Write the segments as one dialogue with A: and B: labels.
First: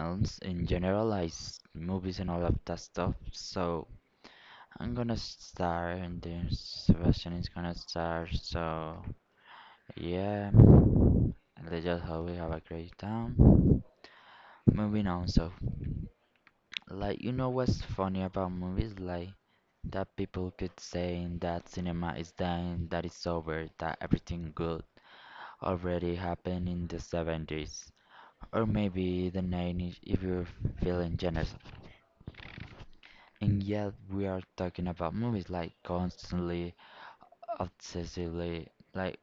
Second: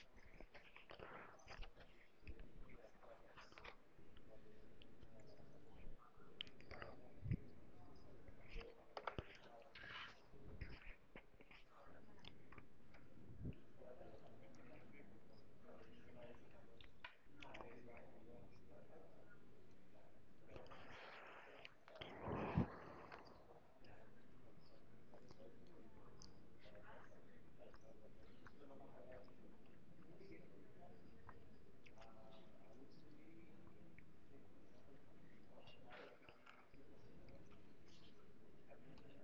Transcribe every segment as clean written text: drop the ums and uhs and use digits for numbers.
A: films in general, movies and all of that stuff. So I'm gonna start and then Sebastian is gonna start. So yeah, let's just hope we have a great time. Moving on, so like what's funny about movies, like that people keep saying that cinema is dying, that it's over, that everything good already happened in the 70s, or maybe the 90s if you're feeling generous. And yet, we are talking about movies like constantly, obsessively, like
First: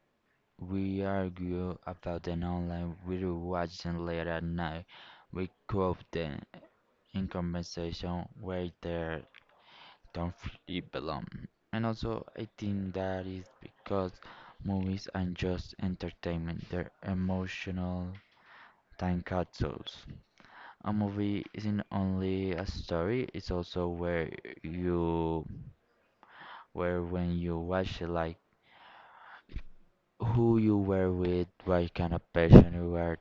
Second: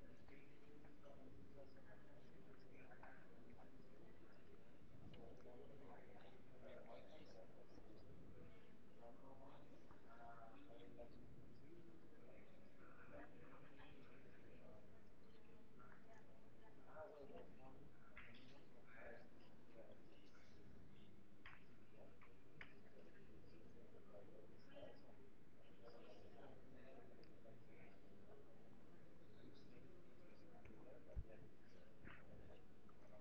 A: we argue about them online, we watch them late at night, we quote them in conversation where they don't really belong. And also, I think that is because movies aren't just entertainment, they're emotional time capsules. A movie isn't only a story, it's also where you where when you watch it, like who you were with, what kind of person you were,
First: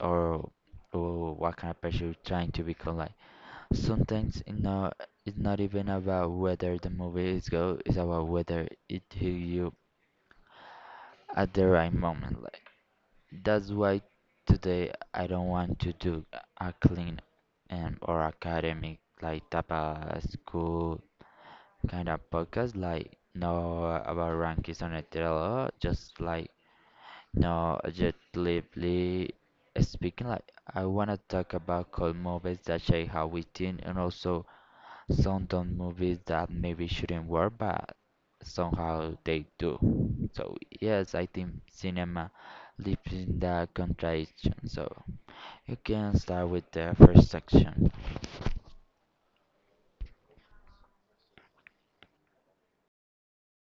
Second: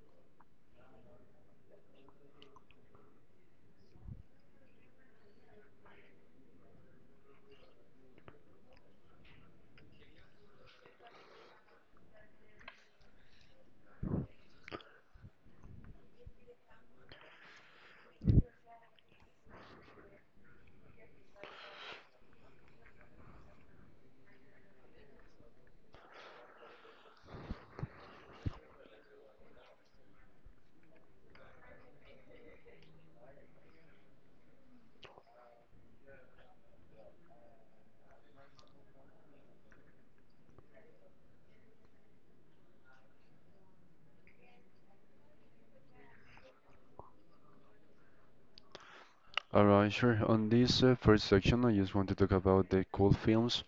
A: or, or what kind of person you're trying to become. Like sometimes it's not even about whether the movie is good, it's about whether it hit you at the right moment. Like that's why today I don't want to do a clean and or academic like type of school kind of podcast, like no about rankings on a trailer, just like no objectively speaking. Like I wanna talk about cool movies that shape how we think, and also some dumb movies that maybe shouldn't work, but somehow they do. So yes, I think cinema lives in that contradiction. So you can start with the first section.
B: Alright, sure. On this first section, I just want to talk about the cool films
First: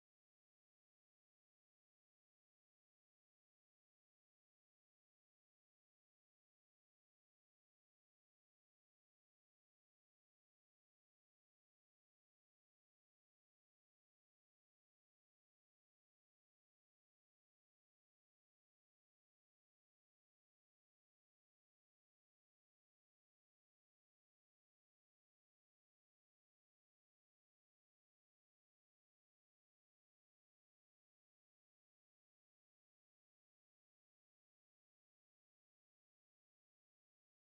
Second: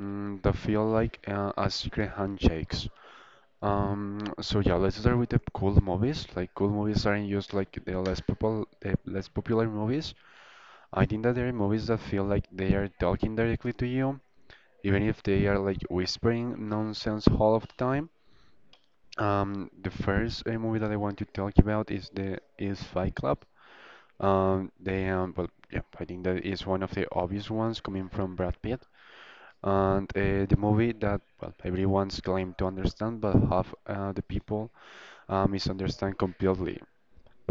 B: that feel like a secret handshakes. So yeah, let's start with the cool movies. Like cool movies aren't just like the less popular movies. I think that there are movies that feel like they are talking directly to you, even if they are like whispering nonsense all of the time. The first movie that I want to talk about is Fight Club. Yeah, I think that is one of the obvious ones coming from Brad Pitt. And the movie that, well, everyone's claimed to understand, but half the people misunderstand completely.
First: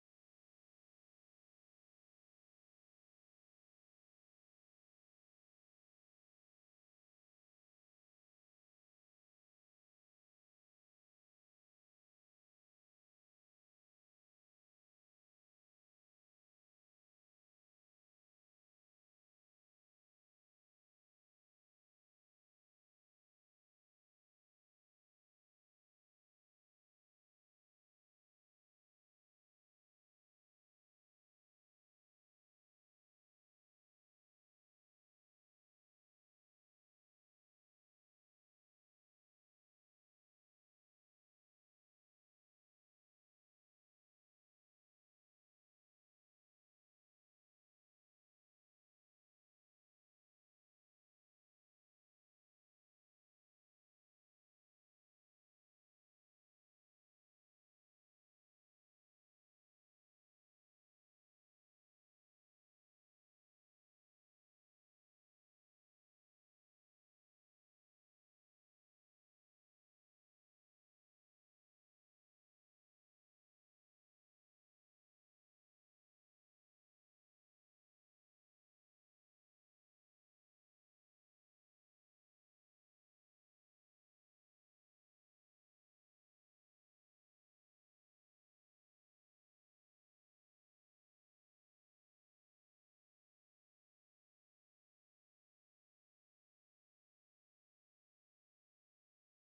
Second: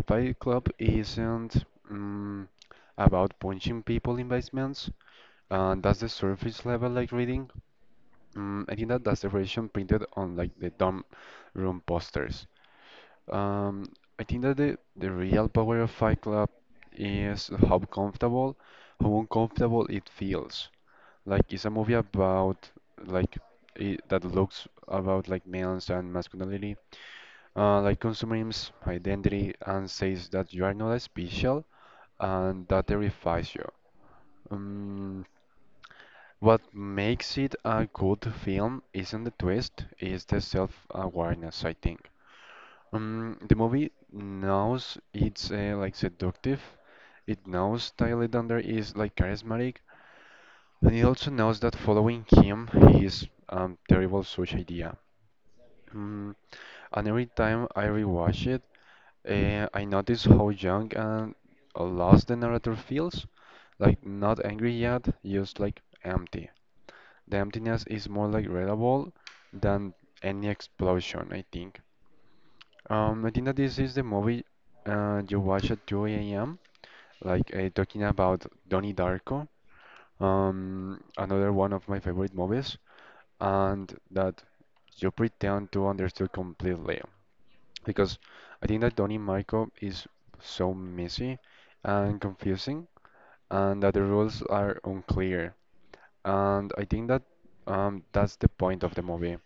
B: Fight Club isn't um, about punching people in basements, and that's the surface level like reading. I think that that's the version printed on like the dorm room posters. Um, I think that the real power of Fight Club is how comfortable, how uncomfortable it feels. Like it's a movie about like it, that looks about like males and masculinity, like consumes identity and says that you are not special and that terrifies you. Um, what makes it a good film isn't the twist, it's the self-awareness, I think. The movie knows it's like seductive. It knows Tyler Dunder is like charismatic, and it also knows that following him is terrible such idea. Mm, and every time I rewatch it, I notice how young and lost the narrator feels, like not angry yet, just like empty. The emptiness is more like readable than any explosion, I think. I think that this is the movie you watch at 2 a.m., like talking about Donnie Darko, another one of my favorite movies, and that you pretend to understand completely. Because I think that Donnie Marco is so messy and confusing, and that the rules are unclear. And I think that that's the point of the movie.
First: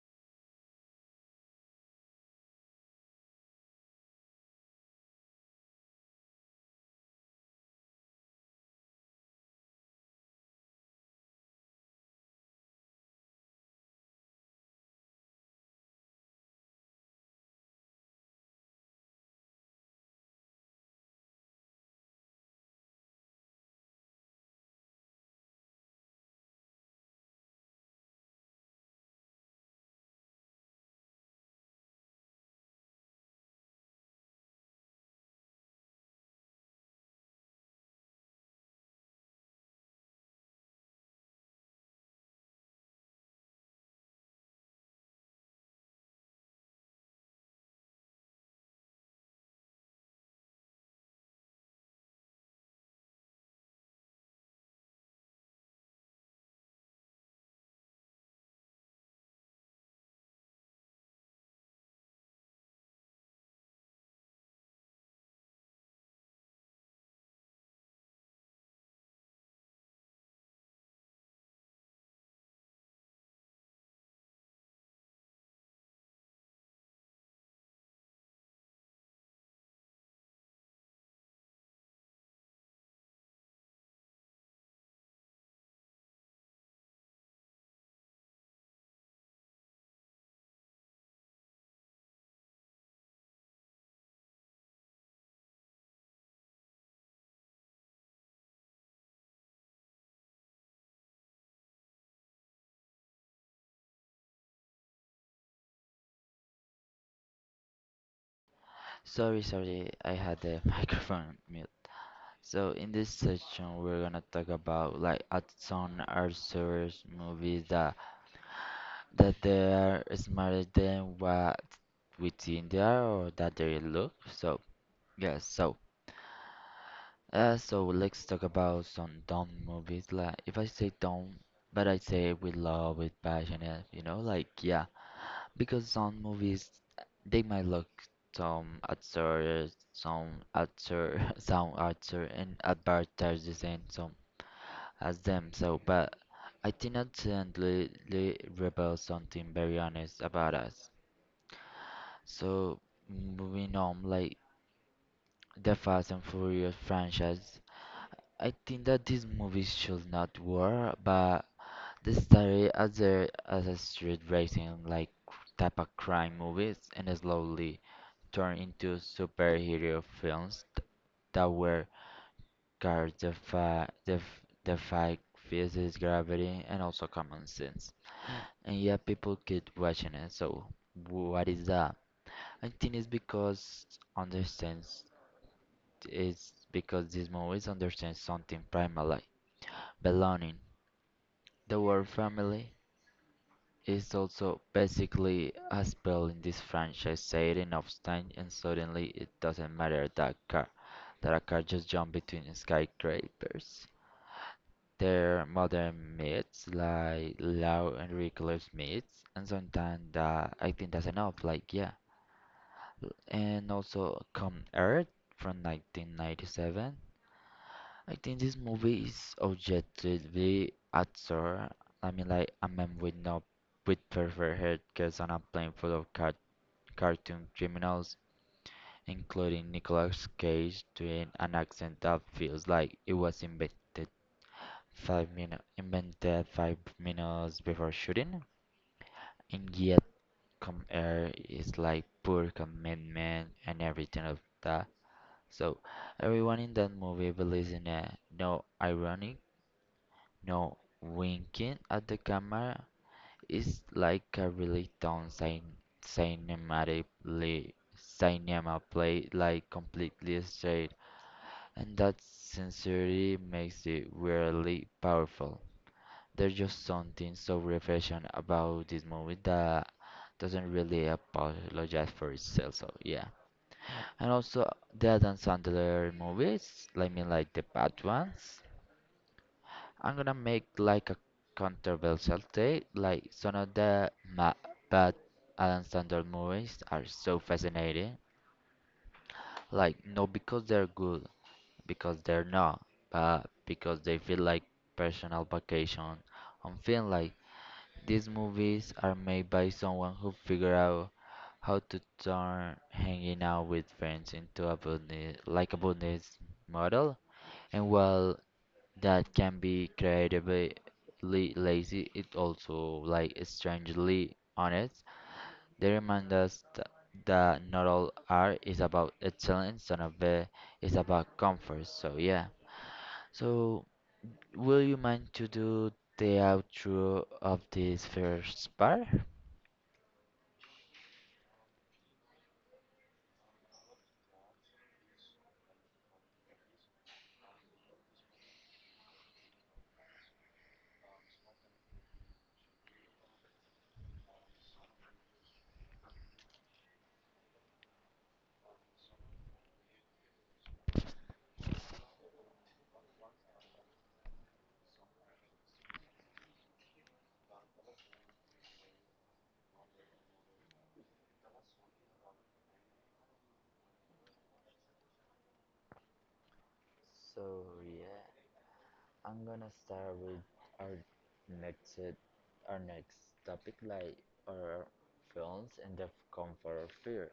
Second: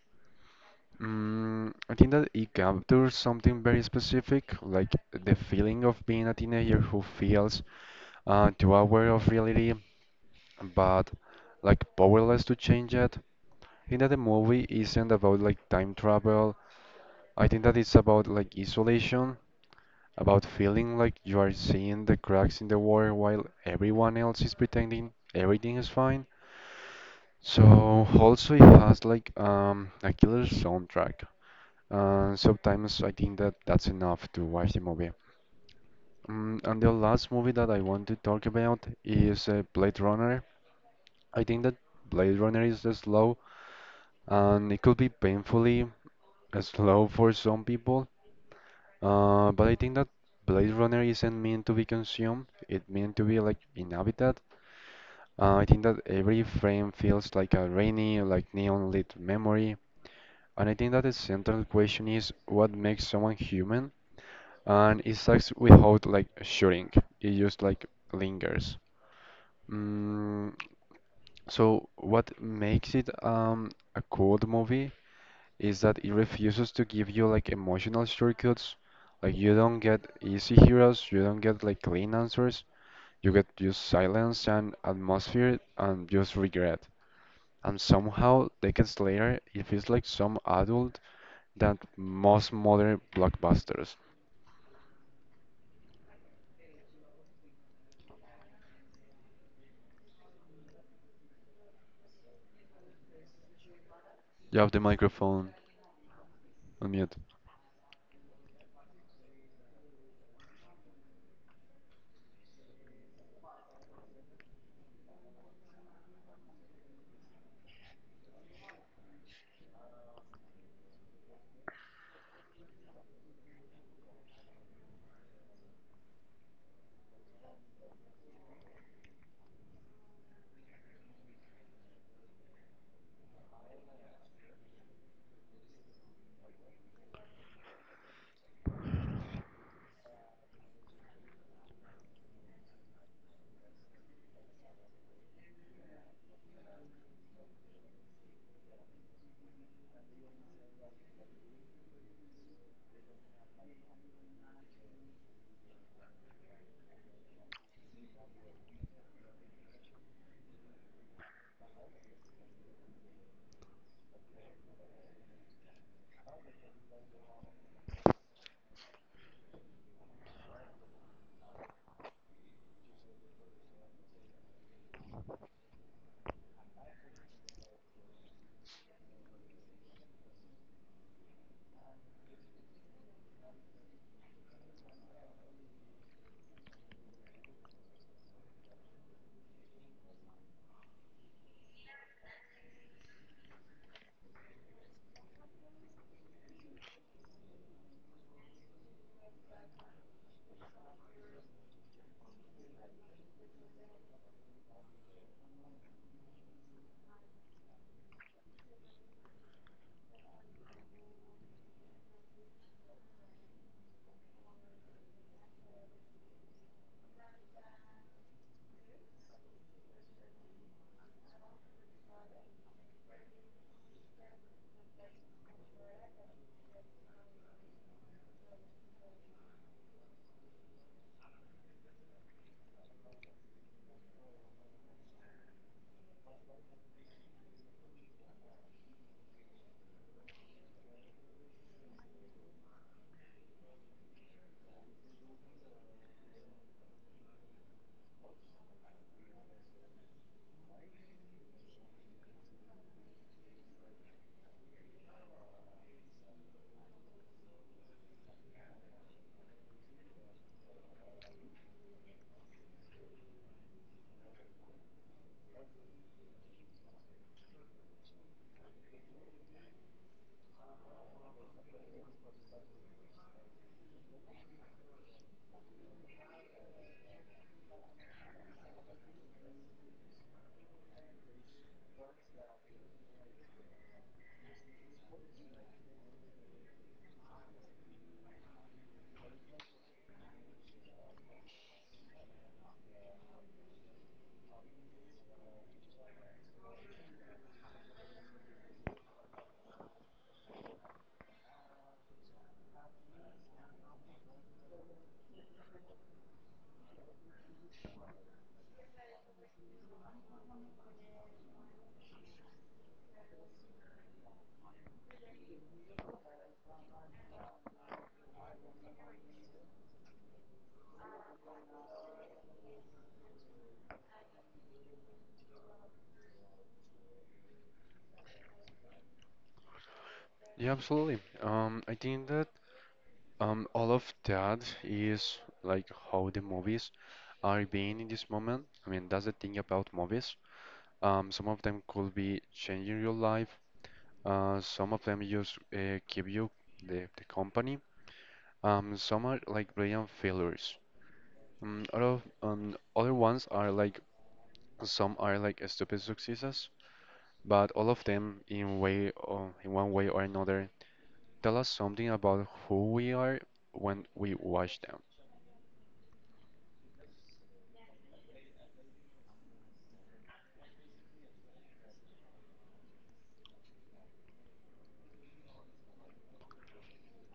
B: I think that it captures something very specific, like the feeling of being a teenager who feels too aware of reality, but like powerless to change it. I think that the movie isn't about like time travel. I think that it's about like isolation, about feeling like you are seeing the cracks in the wall while everyone else is pretending everything is fine. So also it has like a killer soundtrack. Sometimes I think that that's enough to watch the movie. And the last movie that I want to talk about is Blade Runner. I think that Blade Runner is slow and it could be painfully slow for some people. But I think that Blade Runner isn't meant to be consumed, it meant to be like inhabited. I think that every frame feels like a rainy, like neon lit memory. And I think that the central question is, what makes someone human? And it sucks without like shooting. It just like lingers. Mm, so what makes it a cold movie is that it refuses to give you like emotional shortcuts. Like you don't get easy heroes, you don't get like clean answers. You get just silence and atmosphere and just regret. And somehow decades later it feels like some adult than most modern blockbusters. You have the microphone on mute.
A: Sorry, sorry, I had the microphone mute. So in this section, we're gonna talk about like at some Arthur's movies that they are smarter than what we think they are or that they look. So yeah, so so let's talk about some dumb movies. Like if I say dumb, but I say with love, with passion, yeah, you know, like yeah, because some movies they might look some absurd, some absurd and advertises and some as them. So, but I think ultimately reveals something very honest about us. So, moving on, like the Fast and Furious franchise, I think that these movies should not work, but they started as a street racing like type of crime movies and slowly turned into superhero films that were cars that fi- that f- that fight physics, gravity, and also common sense. And yeah, people keep watching it. So what is that? I think it's because understands It's because these movies understand something primal like belonging. The word family is also basically a spell in this franchise setting enough time and suddenly it doesn't matter that car that a car just jump between skyscrapers. They're modern myths like loud and reckless myths, and sometimes that I think that's enough. Like yeah. And also Come Earth from 1997. I think this movie is objectively absurd. I mean, like a man with no with perfect hair gets on a plane full of cartoon criminals, including Nicolas Cage, doing an accent that feels like it was invented 5 minutes before shooting. And yet, Come Air is like poor commitment and everything of that. So everyone in that movie believes in a no ironic, no winking at the camera. It's like a really down cinematically cinema play, like completely straight, and that sincerity makes it really powerful. There's just something so refreshing about this movie that doesn't really apologize for itself. So yeah. And also the Adam Sandler movies, I mean like the bad ones. I'm gonna make like a controversial take, like some of the ma bad Adam Sandler movies are so fascinating. Like not because they're good, because they're not, but because they feel like personal vacation on film. Like these movies are made by someone who figured out how to turn hanging out with friends into a business, like a business model. And while that can be creatively lazy, it also like strangely honest. They remind us that not all art is about excellence, none of it is about comfort. So yeah. So will you mind to do the outro of this first part?
B: Yeah, absolutely. I think that all of that is like how the movies are being in this moment. I mean, that's the thing about movies. Some of them could be changing your life. Some of them just keep you the company. Some are like brilliant failures. Other ones are like some are like stupid successes, but all of them in way or in one way or another tell us something about who we are when we watch them.
A: So yeah, I'm gonna start with our next uh, our next topic like our films and their comfort or fear.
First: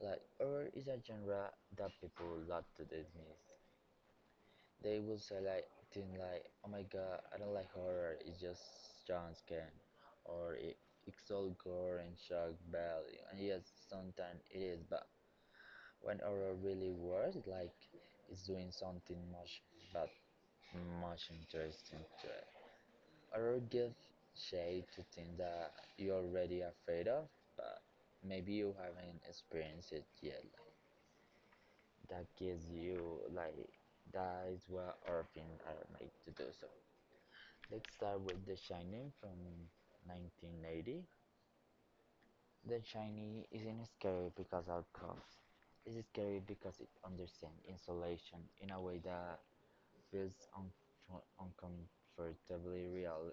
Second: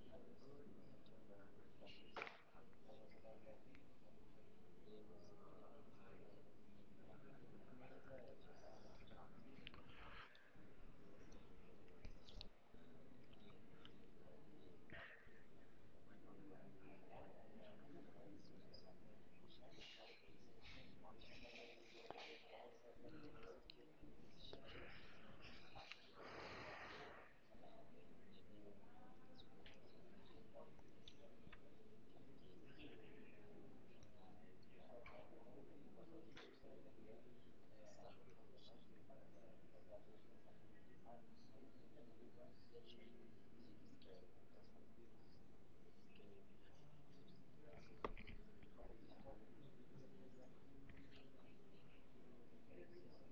A: Like horror is a genre that people love to dismiss. They will say like things like, "Oh my God, I don't like horror. It's just jump scare," or "It's all gore and shock value." And yes, sometimes it is, but when horror really works, like it's doing something much bad much interesting to it. Or give shade to things that you're already afraid of, but maybe you haven't experienced it yet. Like, that gives you like that is what our film are made to do. So let's start with The Shining from 1980. The Shining isn't scary because of cops. It's scary because it understands insulation in a way that feels uncomfortably real.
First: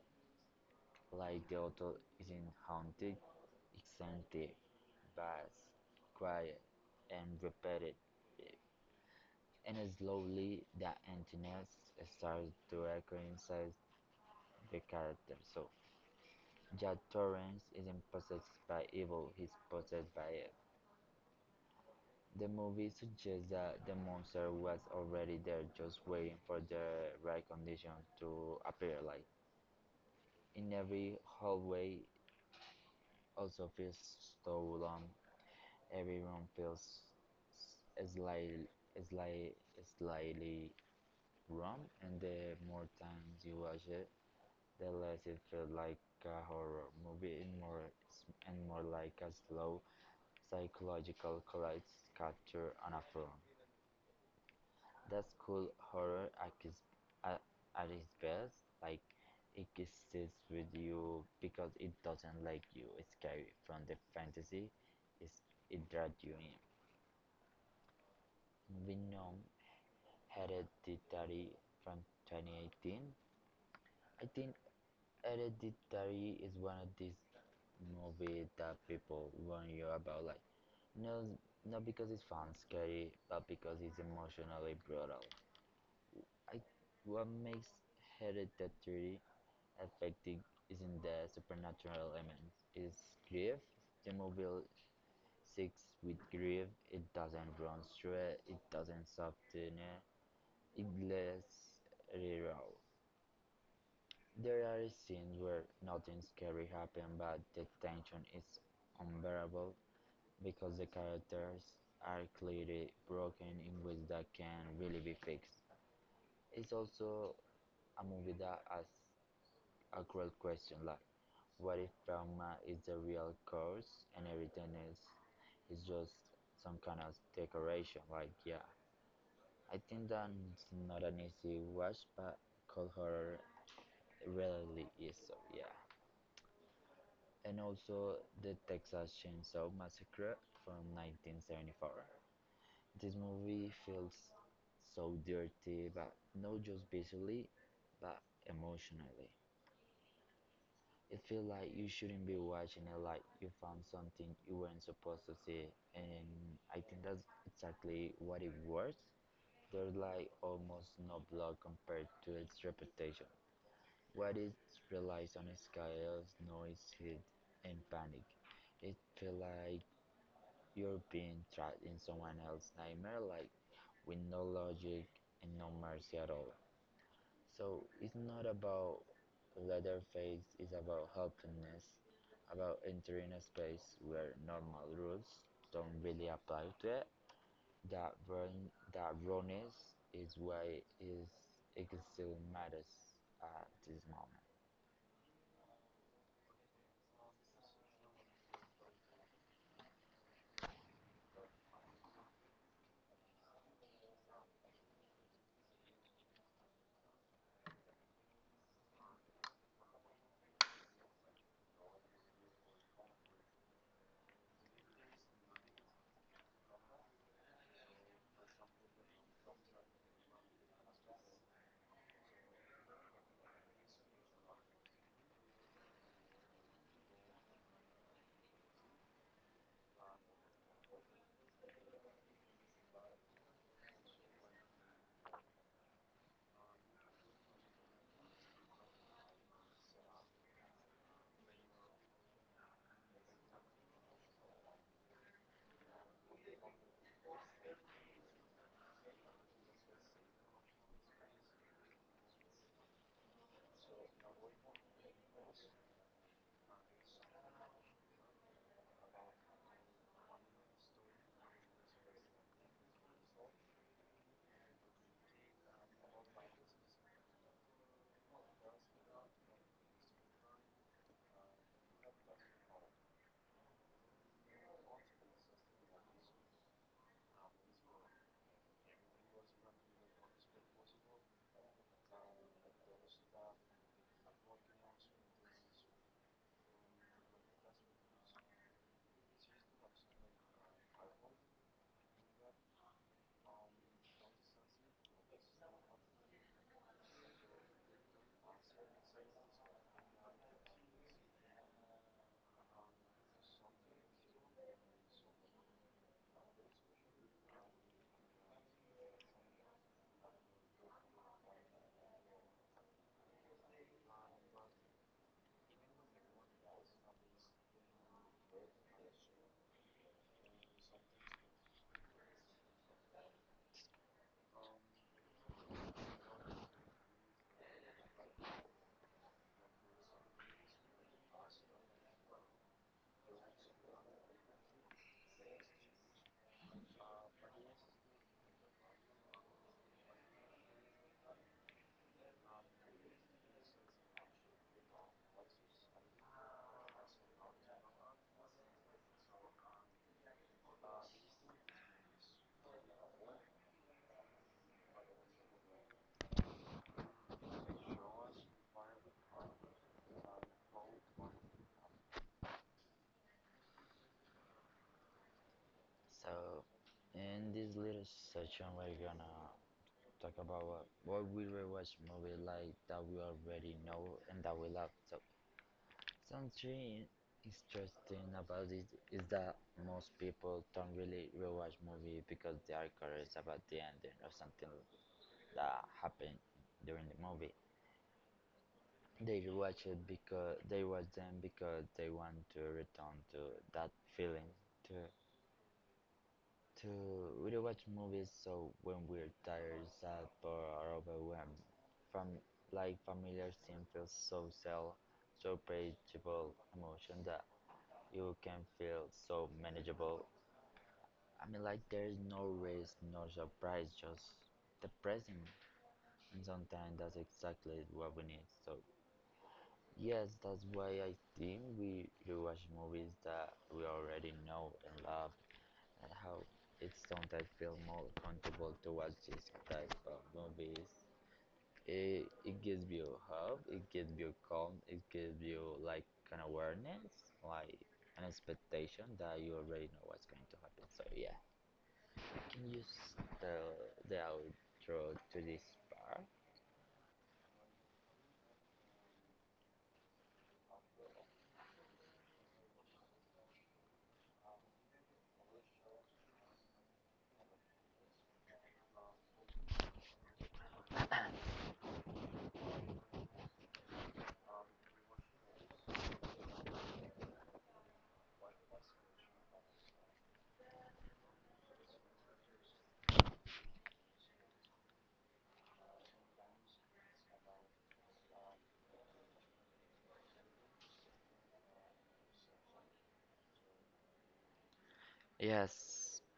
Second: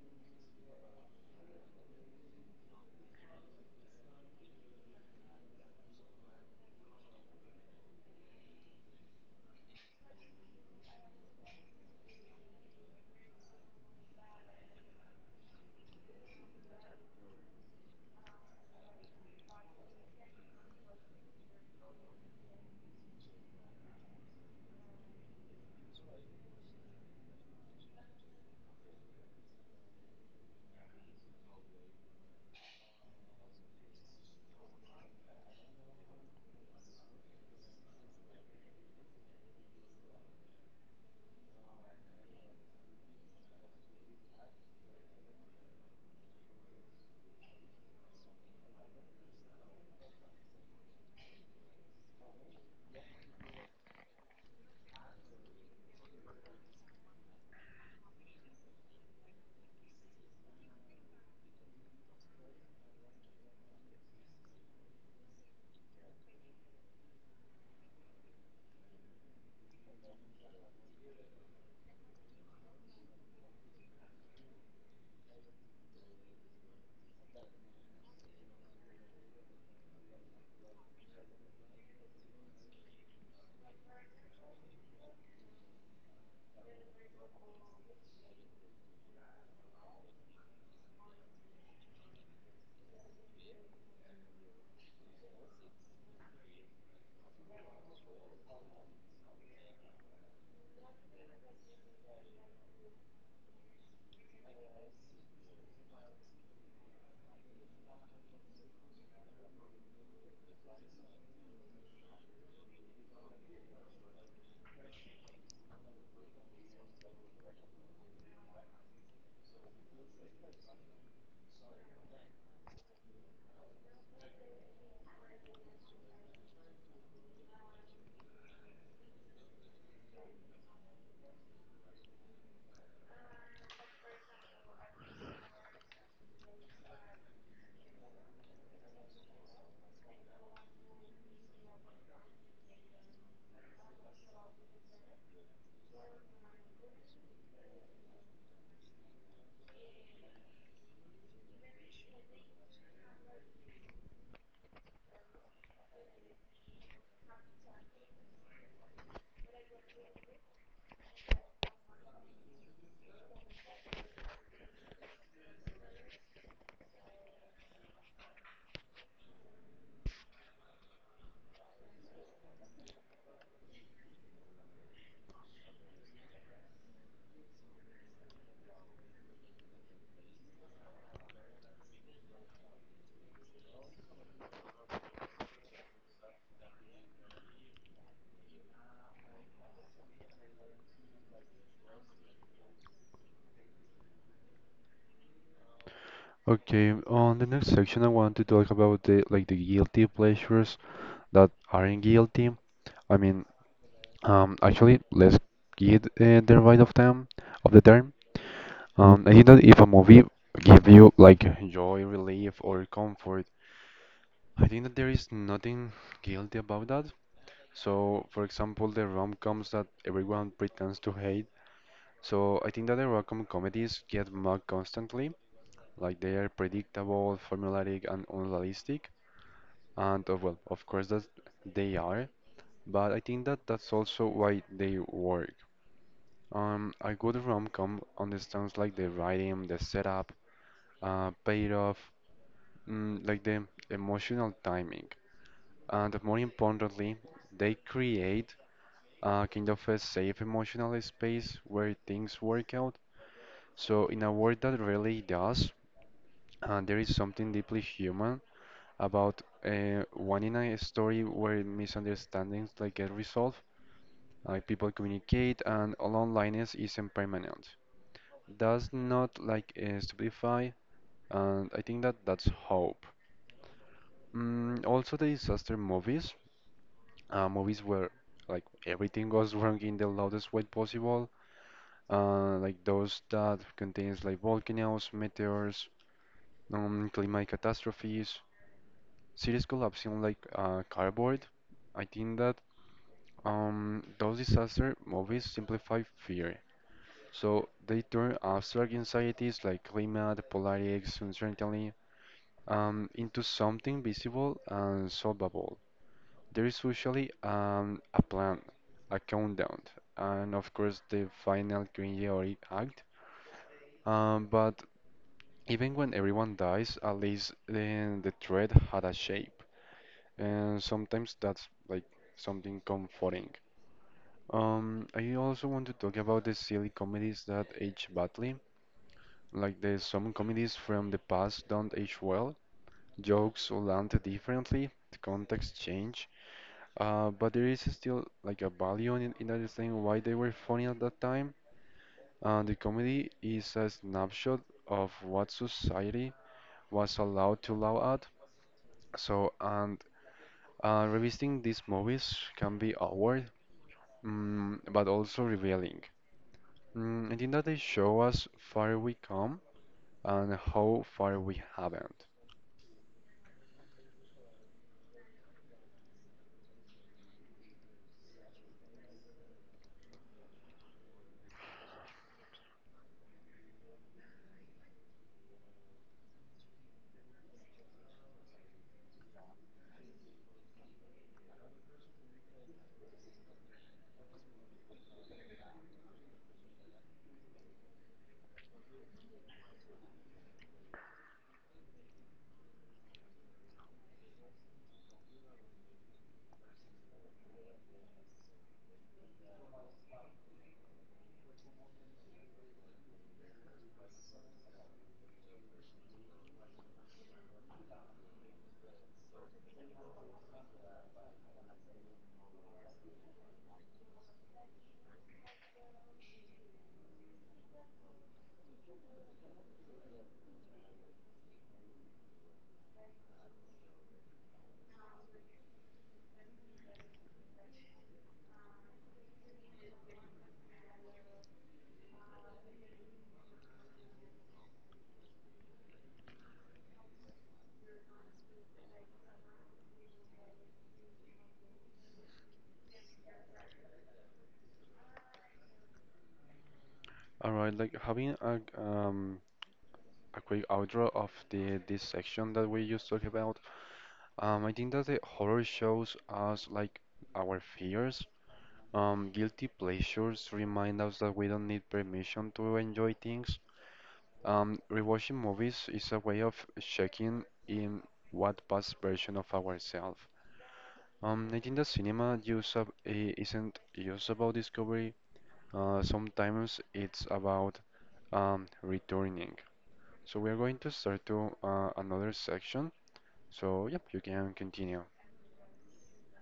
A: Like the hotel isn't haunted, it's empty, vast, quiet, and repetitive. And slowly, the emptiness starts to echo inside the character. So, Jack Torrance isn't possessed by evil, he's possessed by it. The movie suggests that the monster was already there, just waiting for the right condition to appear. Like in every hallway, also feels so long. Everyone feels slightly, slightly, slightly wrong, and the more times you watch it, the less it feels like a horror movie and more like a slow psychological collapse capture on a film. That's cool horror at at, at its best. Like it sits with you because it doesn't like you. It's scary from the fantasy. It's, it draws you in. Moving on, Hereditary from 2018. I think Hereditary is one of these movies that people warn you about, like no, not because it's fun scary, but because it's emotionally brutal. I, what makes Hereditary affecting isn't the supernatural element, it's grief. The movie sticks with grief. It doesn't run through it. It doesn't soften it. It lets it out. There are scenes where nothing scary happens but the tension is unbearable because the characters are clearly broken in ways that can really be fixed. It's also a movie that asks a cruel question, like what if trauma is the real cause and everything else is just some kind of decoration? Like yeah. I think that's not an easy watch but cold horror really is, so yeah. And also the Texas Chainsaw Massacre from 1974. This movie feels so dirty, but not just visually, but emotionally. It feels like you shouldn't be watching it, like you found something you weren't supposed to see, and I think that's exactly what it was. There's like almost no blood compared to its reputation. What it relies on is chaos, noise, heat, and panic. It feels like you're being trapped in someone else's nightmare, like with no logic and no mercy at all. So it's not about Leatherface, it's about helplessness, about entering a space where normal rules don't really apply to it. That run, that rawness is why is it still matters at this moment.
B: Okay, on the next section, I want to talk about the like the guilty pleasures that aren't guilty. I mean, actually, let's get the right of them of the term. I think that if a movie give you like joy, relief, or comfort, I think that there is nothing guilty about that. So, for example, the rom-coms that everyone pretends to hate. So, I think that the rom-com comedies get mocked constantly. Like they are predictable, formulaic, and unrealistic. And well, of course that they are, but I think that that's also why they work. A good rom-com understands like the writing, the setup, payoff, like the emotional timing, and more importantly, they create a kind of a safe emotional space where things work out. So in a world that really does, there is something deeply human about one in a story where misunderstandings like get resolved, like people communicate, and all onlineness isn't permanent. Does not like stupefy, and I think that that's hope. Also, the disaster movies, movies where like everything goes wrong in the loudest way possible, like those that contains like volcanoes, meteors, climate catastrophes, cities collapsing like cardboard. I think that those disaster movies simplify fear. So they turn abstract anxieties like climate, politics, uncertainty into something visible and solvable. There is usually a plan, a countdown, and of course the final cringeworthy act. But even when everyone dies, at least the thread had a shape. And sometimes that's like something comforting. I also want to talk about the silly comedies that age badly, like the some comedies from the past don't age well. Jokes land differently, the context change, but there is still like a value in understanding why they were funny at that time. The comedy is a snapshot of what society was allowed to laugh at. So, and revisiting these movies can be awkward, but also revealing. I think that they show us far we come and how far we haven't.
A: So in this little section, we're gonna talk about what we rewatch movie like that we already know and that we love. So something interesting about it is that most people don't really rewatch movie because they are curious about the ending or something that happened during the movie. They watch them because they want to return to that feeling to to we do watch movies so when we're tired, sad, bored, or overwhelmed, from like familiar scene feels so cell, so predictable emotion that you can feel so manageable. I mean, like there is no risk, no surprise, just the present, and sometimes that's exactly what we need. So yes, that's why I think we should watch movies that we already know and love, and how it's sometimes feel more comfortable to watch this type of movies. It gives you hope, it gives you calm, it gives you like an awareness, like an expectation that you already know what's going to happen. So yeah, can you s- tell the outro to this part?
B: All right, like having a quick outro of the this section that we just talked about. I think that the horror shows us like our fears. Guilty pleasures remind us that we don't need permission to enjoy things. Rewatching movies is a way of checking in what past version of ourselves. I think the cinema use up isn't just about discovery. Sometimes it's about returning. So we are going to start to another section. So yep, you can continue.
A: Yes,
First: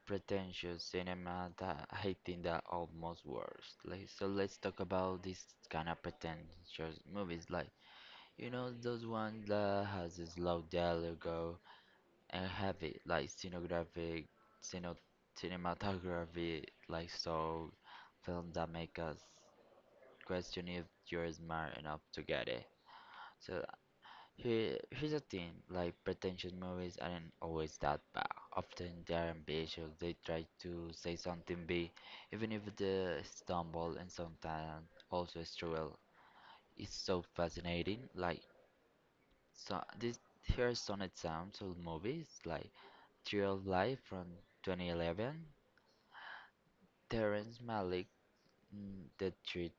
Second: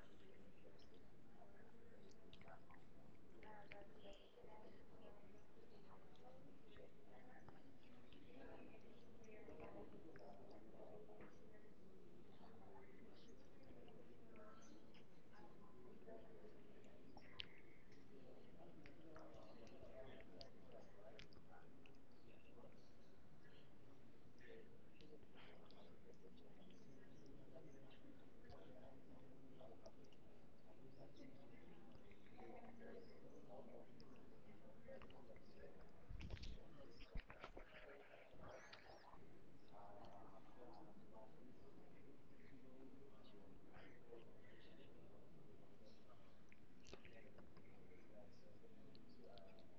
A: pretentious cinema that I think that almost worst. Like so let's talk about this kind of pretentious movies like you know those ones that has this loud dialogue and heavy like cine, cinematography, like so films that make us question if you're smart enough to get it. So here's the thing: like pretentious movies aren't always that bad. Often they're ambitious. They try to say something big, even if they stumble and sometimes also struggle. It's so fascinating. Like so this here's some example movies like Tree of Life from 2011. Terrence Malick, mm, the tree,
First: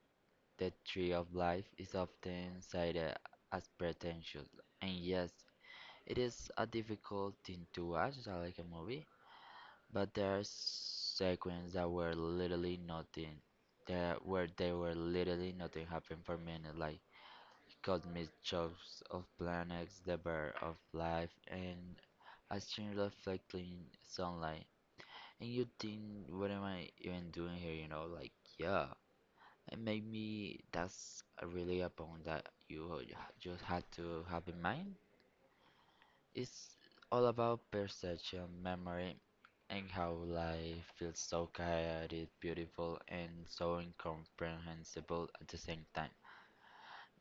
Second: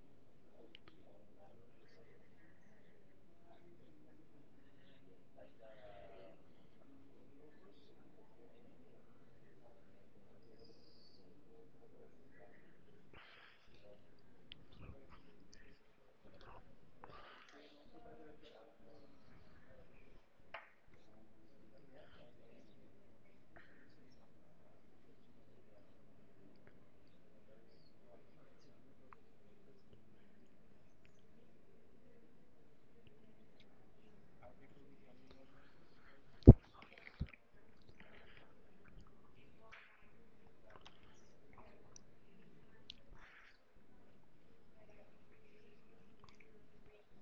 A: the Tree of Life is often cited as pretentious, and yes, it is a difficult thing to watch like a movie. But there are sequences that were literally nothing, there where they were literally nothing happened for minutes, like cosmic shocks of planets, the birth of life, and I seen reflecting sunlight, and you think, what am I even doing here? Yeah. And maybe that's really a point that you just had to have in mind. It's all about perception, memory, and how life feels so chaotic, beautiful, and so incomprehensible at the same time.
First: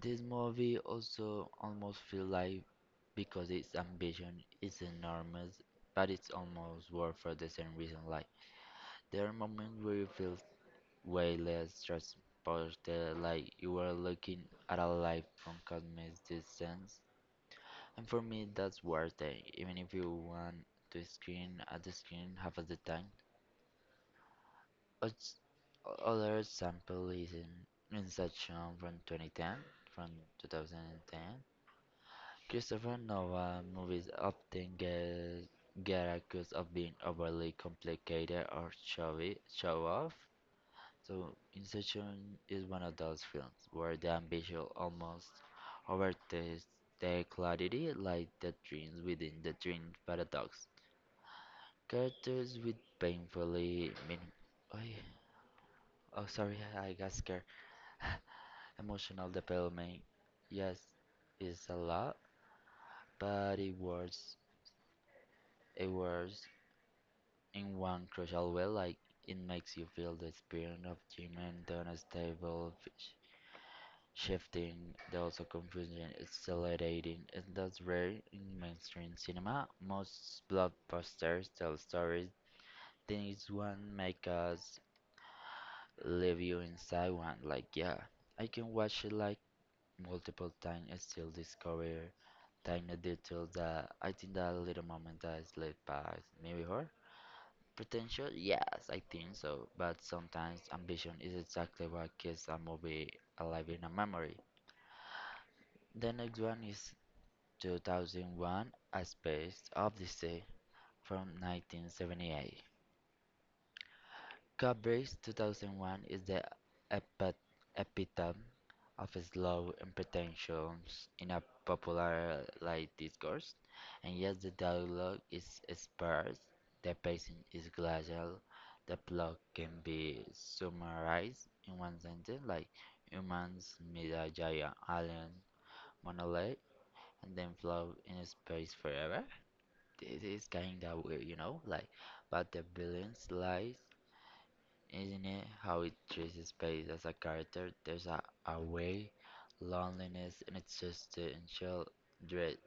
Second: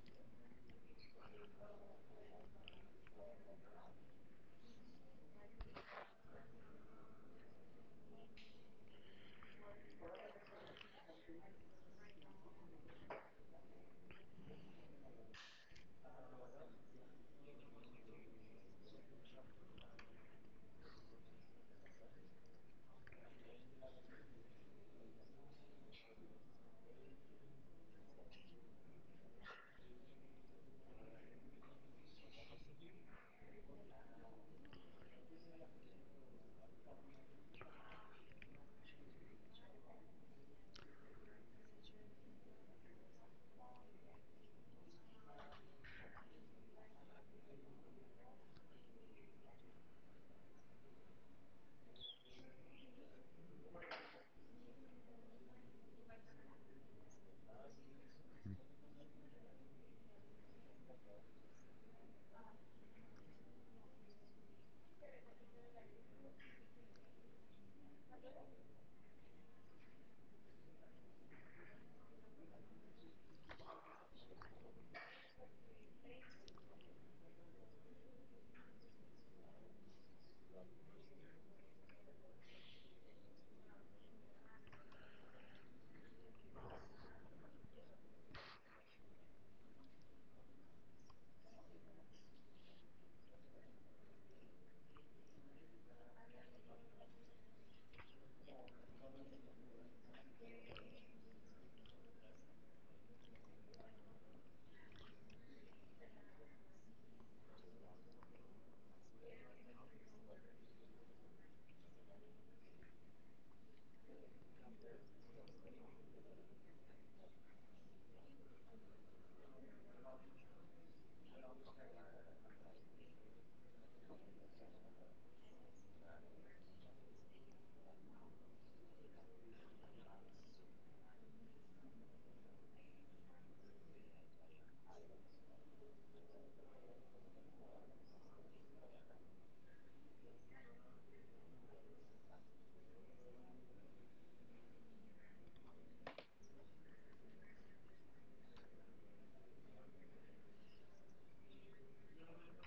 A: This movie also almost feels like because its ambition is enormous, but it's almost worth for the same reason. Like there are moments where you feel way less transported, like you are looking at a life from cosmic distance. And for me, that's worth it, even if you want to screen at the screen half of the time. Oth- Other sample is in Inception from 2010, from 2010. Christopher Nolan movies often get accused of being overly complicated or showy, show off. So Inception is one of those films where the ambition almost overtakes the clarity, like the dreams within the dream paradox. Characters with painfully meaning. Oh, oh sorry, I got scared. Emotional development, yes, is a lot, but it works. It works in one crucial way, like it makes you feel the experience of human, the unstable shifting, those of confusion is selecting, and that's rare in mainstream cinema. Most blockbusters tell stories. Things one make us leave you inside one. Like yeah, I can watch it like multiple times and still discover tiny details that I think that little moment that I slipped past me before. Potential, yes, I think so. But sometimes ambition is exactly what keeps a movie alive in a memory. The next one is 2001: A Space Odyssey from 1978. Kubrick's 2001 is the epi- epitome of slow imperfections in a popular light discourse, and yet the dialogue is sparse, the pacing is glacial, the plot can be summarized in one sentence like humans meet a giant alien monolith and then float in space forever. This is kind of weird, but the brilliance lies, isn't it? How it treats space as a character. There's a way, loneliness, and it's just the initial dread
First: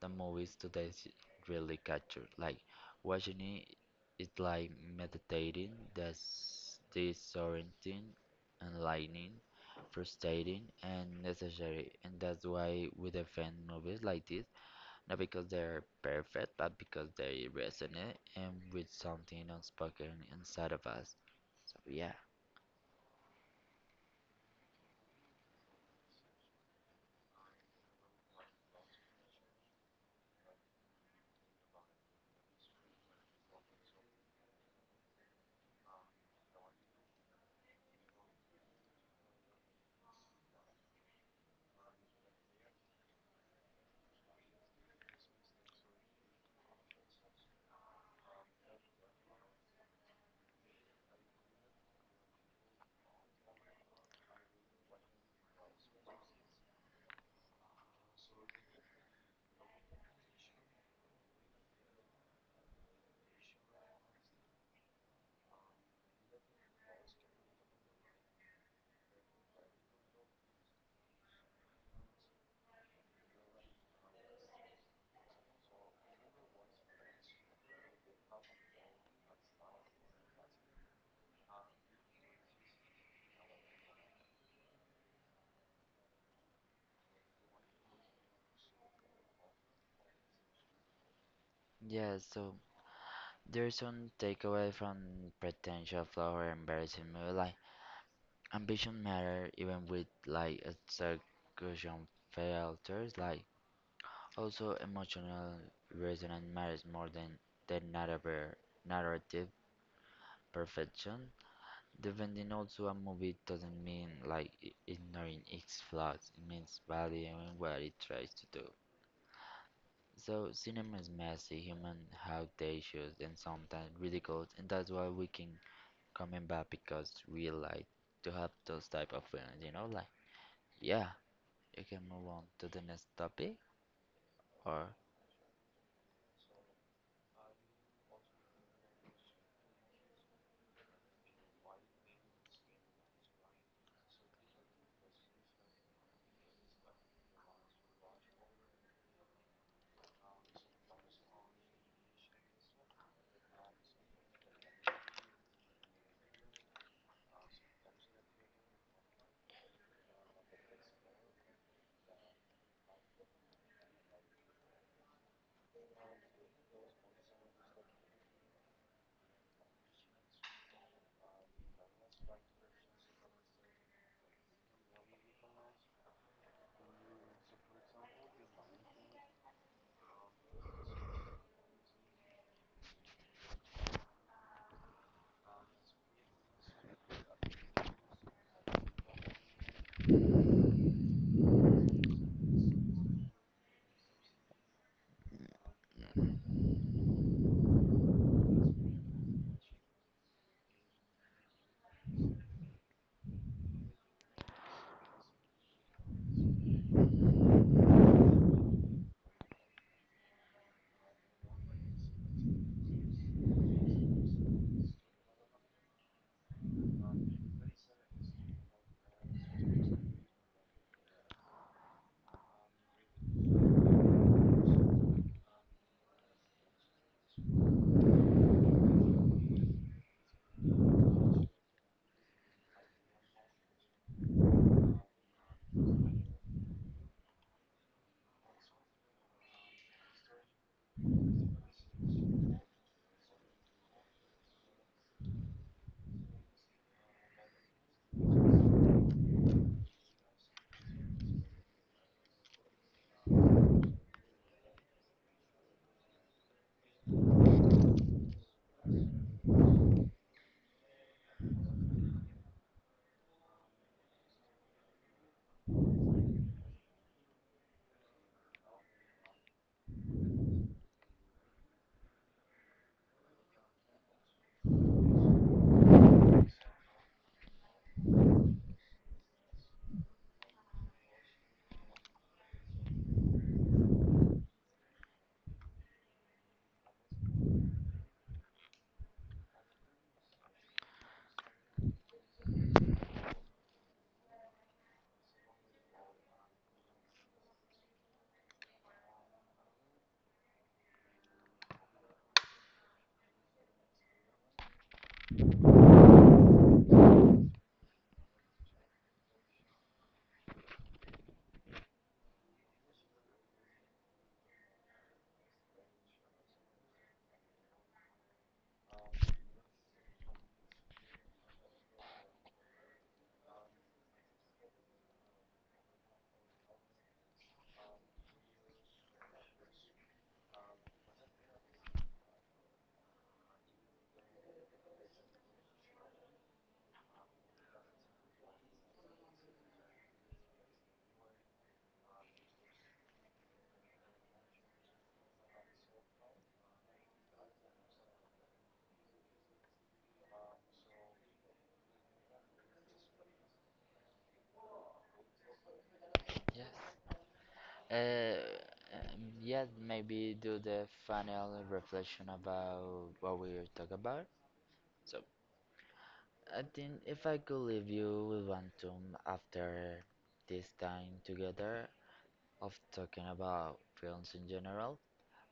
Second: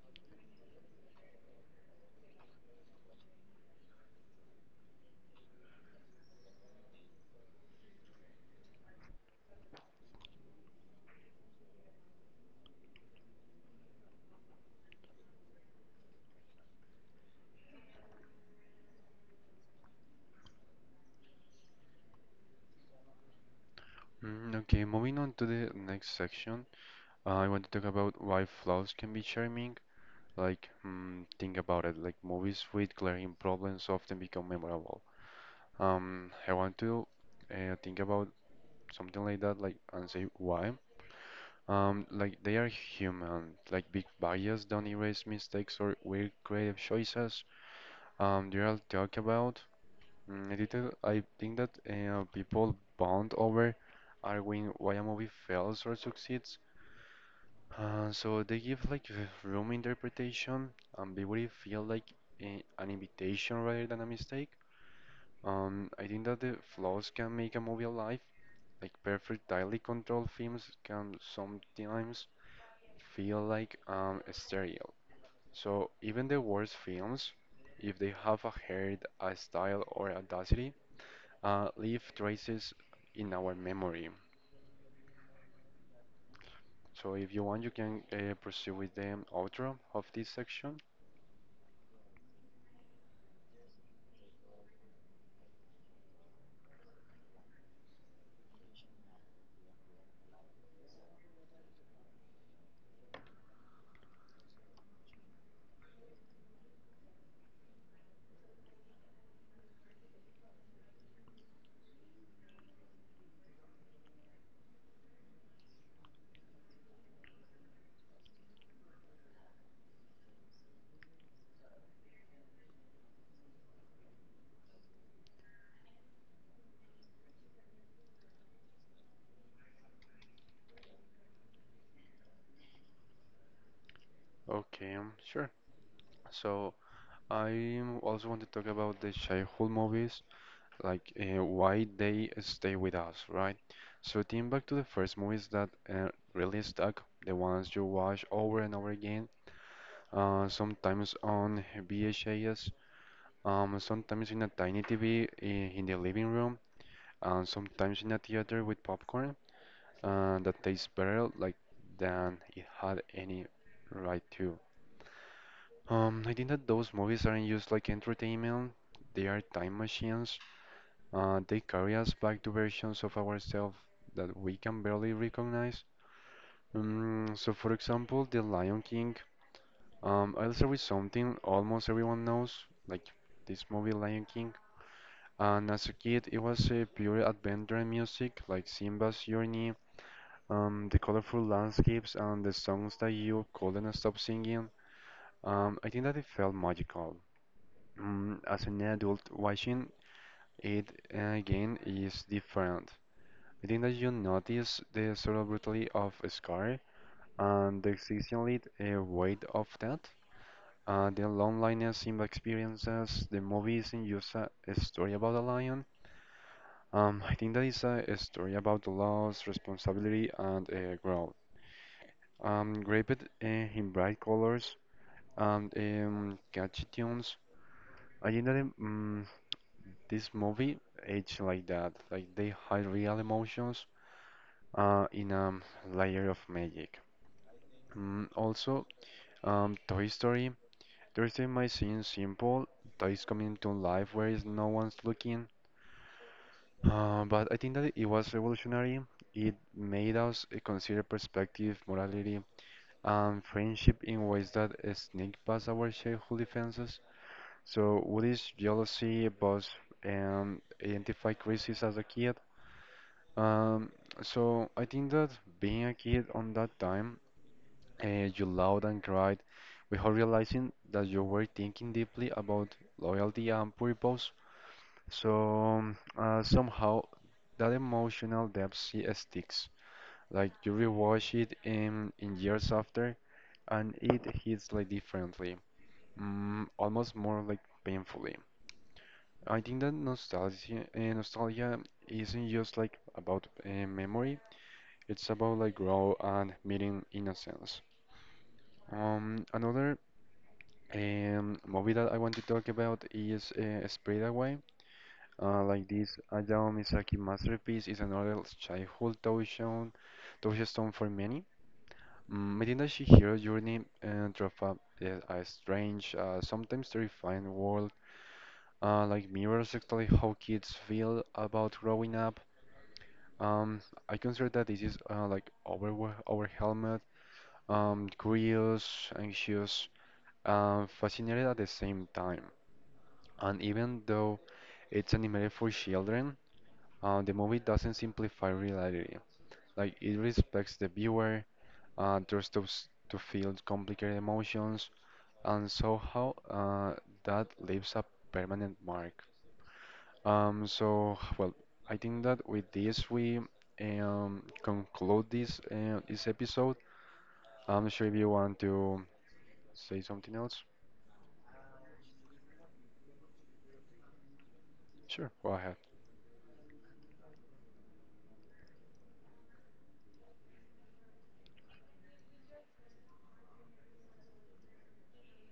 A: the movies today really capture. Like, watching it, it's like meditating, that's disorienting, enlightening, frustrating, and necessary. And that's why we defend movies like this not because they're perfect, but because they resonate and with something unspoken inside of us. So yeah.
B: Okay, moving on to the next section. I want to talk about why flaws can be charming. Like, think about it. Like movies with glaring problems often become memorable. I want to think about something like that, like and say why. Like they are human. Like big bias don't erase mistakes or weird creative choices. They all talk about. I think that people bond over arguing why a movie fails or succeeds. So they give like room interpretation. Ambiguity feel like an invitation rather than a mistake. I think that the flaws can make a movie alive. Like perfect, tightly controlled films can sometimes feel like I'm stereo. So even the worst films, if they have a hair, a style, or audacity, leave traces in our memory. So if you want, you can pursue with the outro of this section.
A: Yeah, so there's one takeaway from potential flower or embarrassing movie like ambition matter even with like execution filters, like also emotional resonance matters more than the narrative perfection. Defending also a movie doesn't mean like ignoring its flaws. It means valuing what it tries to do. So cinema is messy, human have their issues and sometimes ridiculed, and that's why we can coming back because we like to have those type of feelings. Yeah, you can move on to the next topic or
B: Okay, sure. So I also want to talk about the childhood movies, like why they stay with us, right? So think back to the first movies that really stuck, the ones you watch over and over again sometimes on VHS, sometimes in a tiny TV in the living room, and sometimes in a theater with popcorn that tastes better like than it had any right to. I think that those movies aren't just like entertainment; they are time machines. They carry us back to versions of ourselves that we can barely recognize. So, for example, The Lion King. I'll start with something almost everyone knows, like this movie Lion King. And as a kid, it was a pure adventure in music, like Simba's journey, the colorful landscapes, and the songs that you couldn't stop singing. I think that it felt magical. As an adult, watching it again is different. I think that you notice the sort of brutality of a scar and the exceptionally weight of that. The loneliness Simba experiences, the movie isn't just a story about a lion. I think that is a story about the loss, responsibility, and growth. Draped in bright colors and catchy tunes, I think that this movie aged like that. Like they hide real emotions in a layer of magic. Also, Toy Story. Toy Story might seem simple, toys coming to life where is no one's looking. But I think that it was revolutionary. It made us consider perspective, morality, and friendship in ways that sneak past our childhood defenses. So, what is jealousy, boss, and identify crisis as a kid? Um, so, I think that being a kid on that time, you loved and cried without realizing that you were thinking deeply about loyalty and purpose. So somehow that emotional depth she sticks. Like you rewatch it in years after, and it hits like differently, almost more like painfully. I think that nostalgia isn't just like about memory. It's about like growth and meeting innocence. Another movie that I want to talk about is Spirited Away. Like this, Hayao Miyazaki masterpiece is another childhood touchstone for many. Medina Shihiro's journey through a strange, sometimes terrifying world, like mirrors exactly how kids feel about growing up. Um, I consider that this is like overwhelmed, curious, anxious, fascinated at the same time. And even though it's animated for children, the movie doesn't simplify reality. Like it respects the viewer, trusts us to feel complicated emotions, and somehow that leaves a permanent mark. So, well, I think that with this we conclude this this episode.
A: yes.
B: I'm not sure if you
A: Uh,
B: want to
A: yeah,
B: say something
A: maybe do
B: else.
A: the final reflection about what we were talking about. So
B: Sure, go ahead.
A: I think if I could leave you with one tune after this time together of talking about films in general,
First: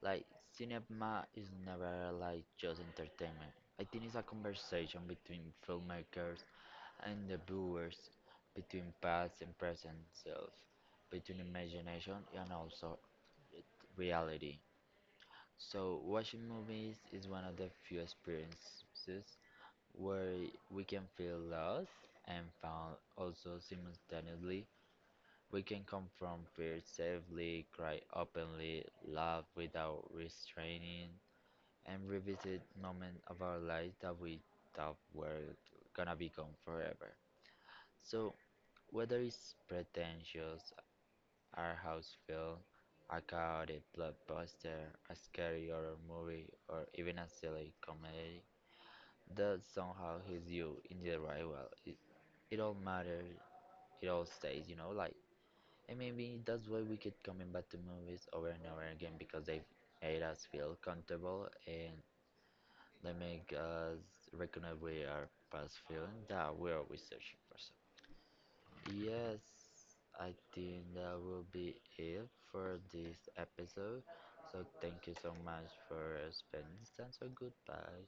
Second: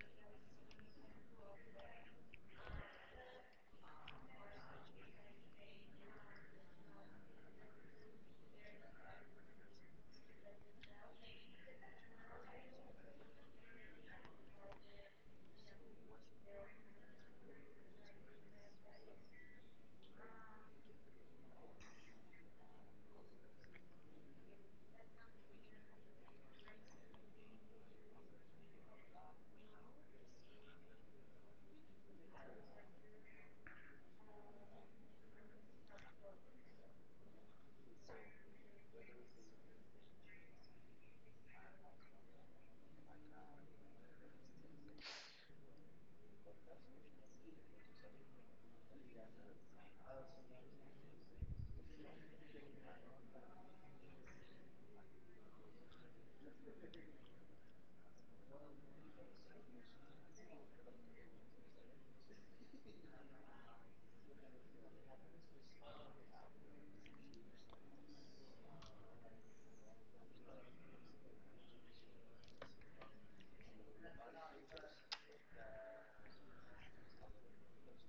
A: like cinema is never like just entertainment. I think it's a conversation between filmmakers and the viewers, between past and present self, between imagination and also reality. So watching movies is one of the few experiences where we can feel lost and found. Also, simultaneously, we can confront fear safely, cry openly, laugh without restraining, and revisit moments of our lives that we thought were gonna be gone forever. So, whether it's pretentious, our house film, a chaotic blockbuster, a scary horror movie, or even a silly comedy, that somehow hits you in the right well. It all matters, it all stays. And maybe that's why we keep coming back to movies over and over again because they've made us feel comfortable and they make us recognize we are past feeling that we are always searching for something. Yes, I think that will be it for this episode. So thank you so much for spending this time. So goodbye.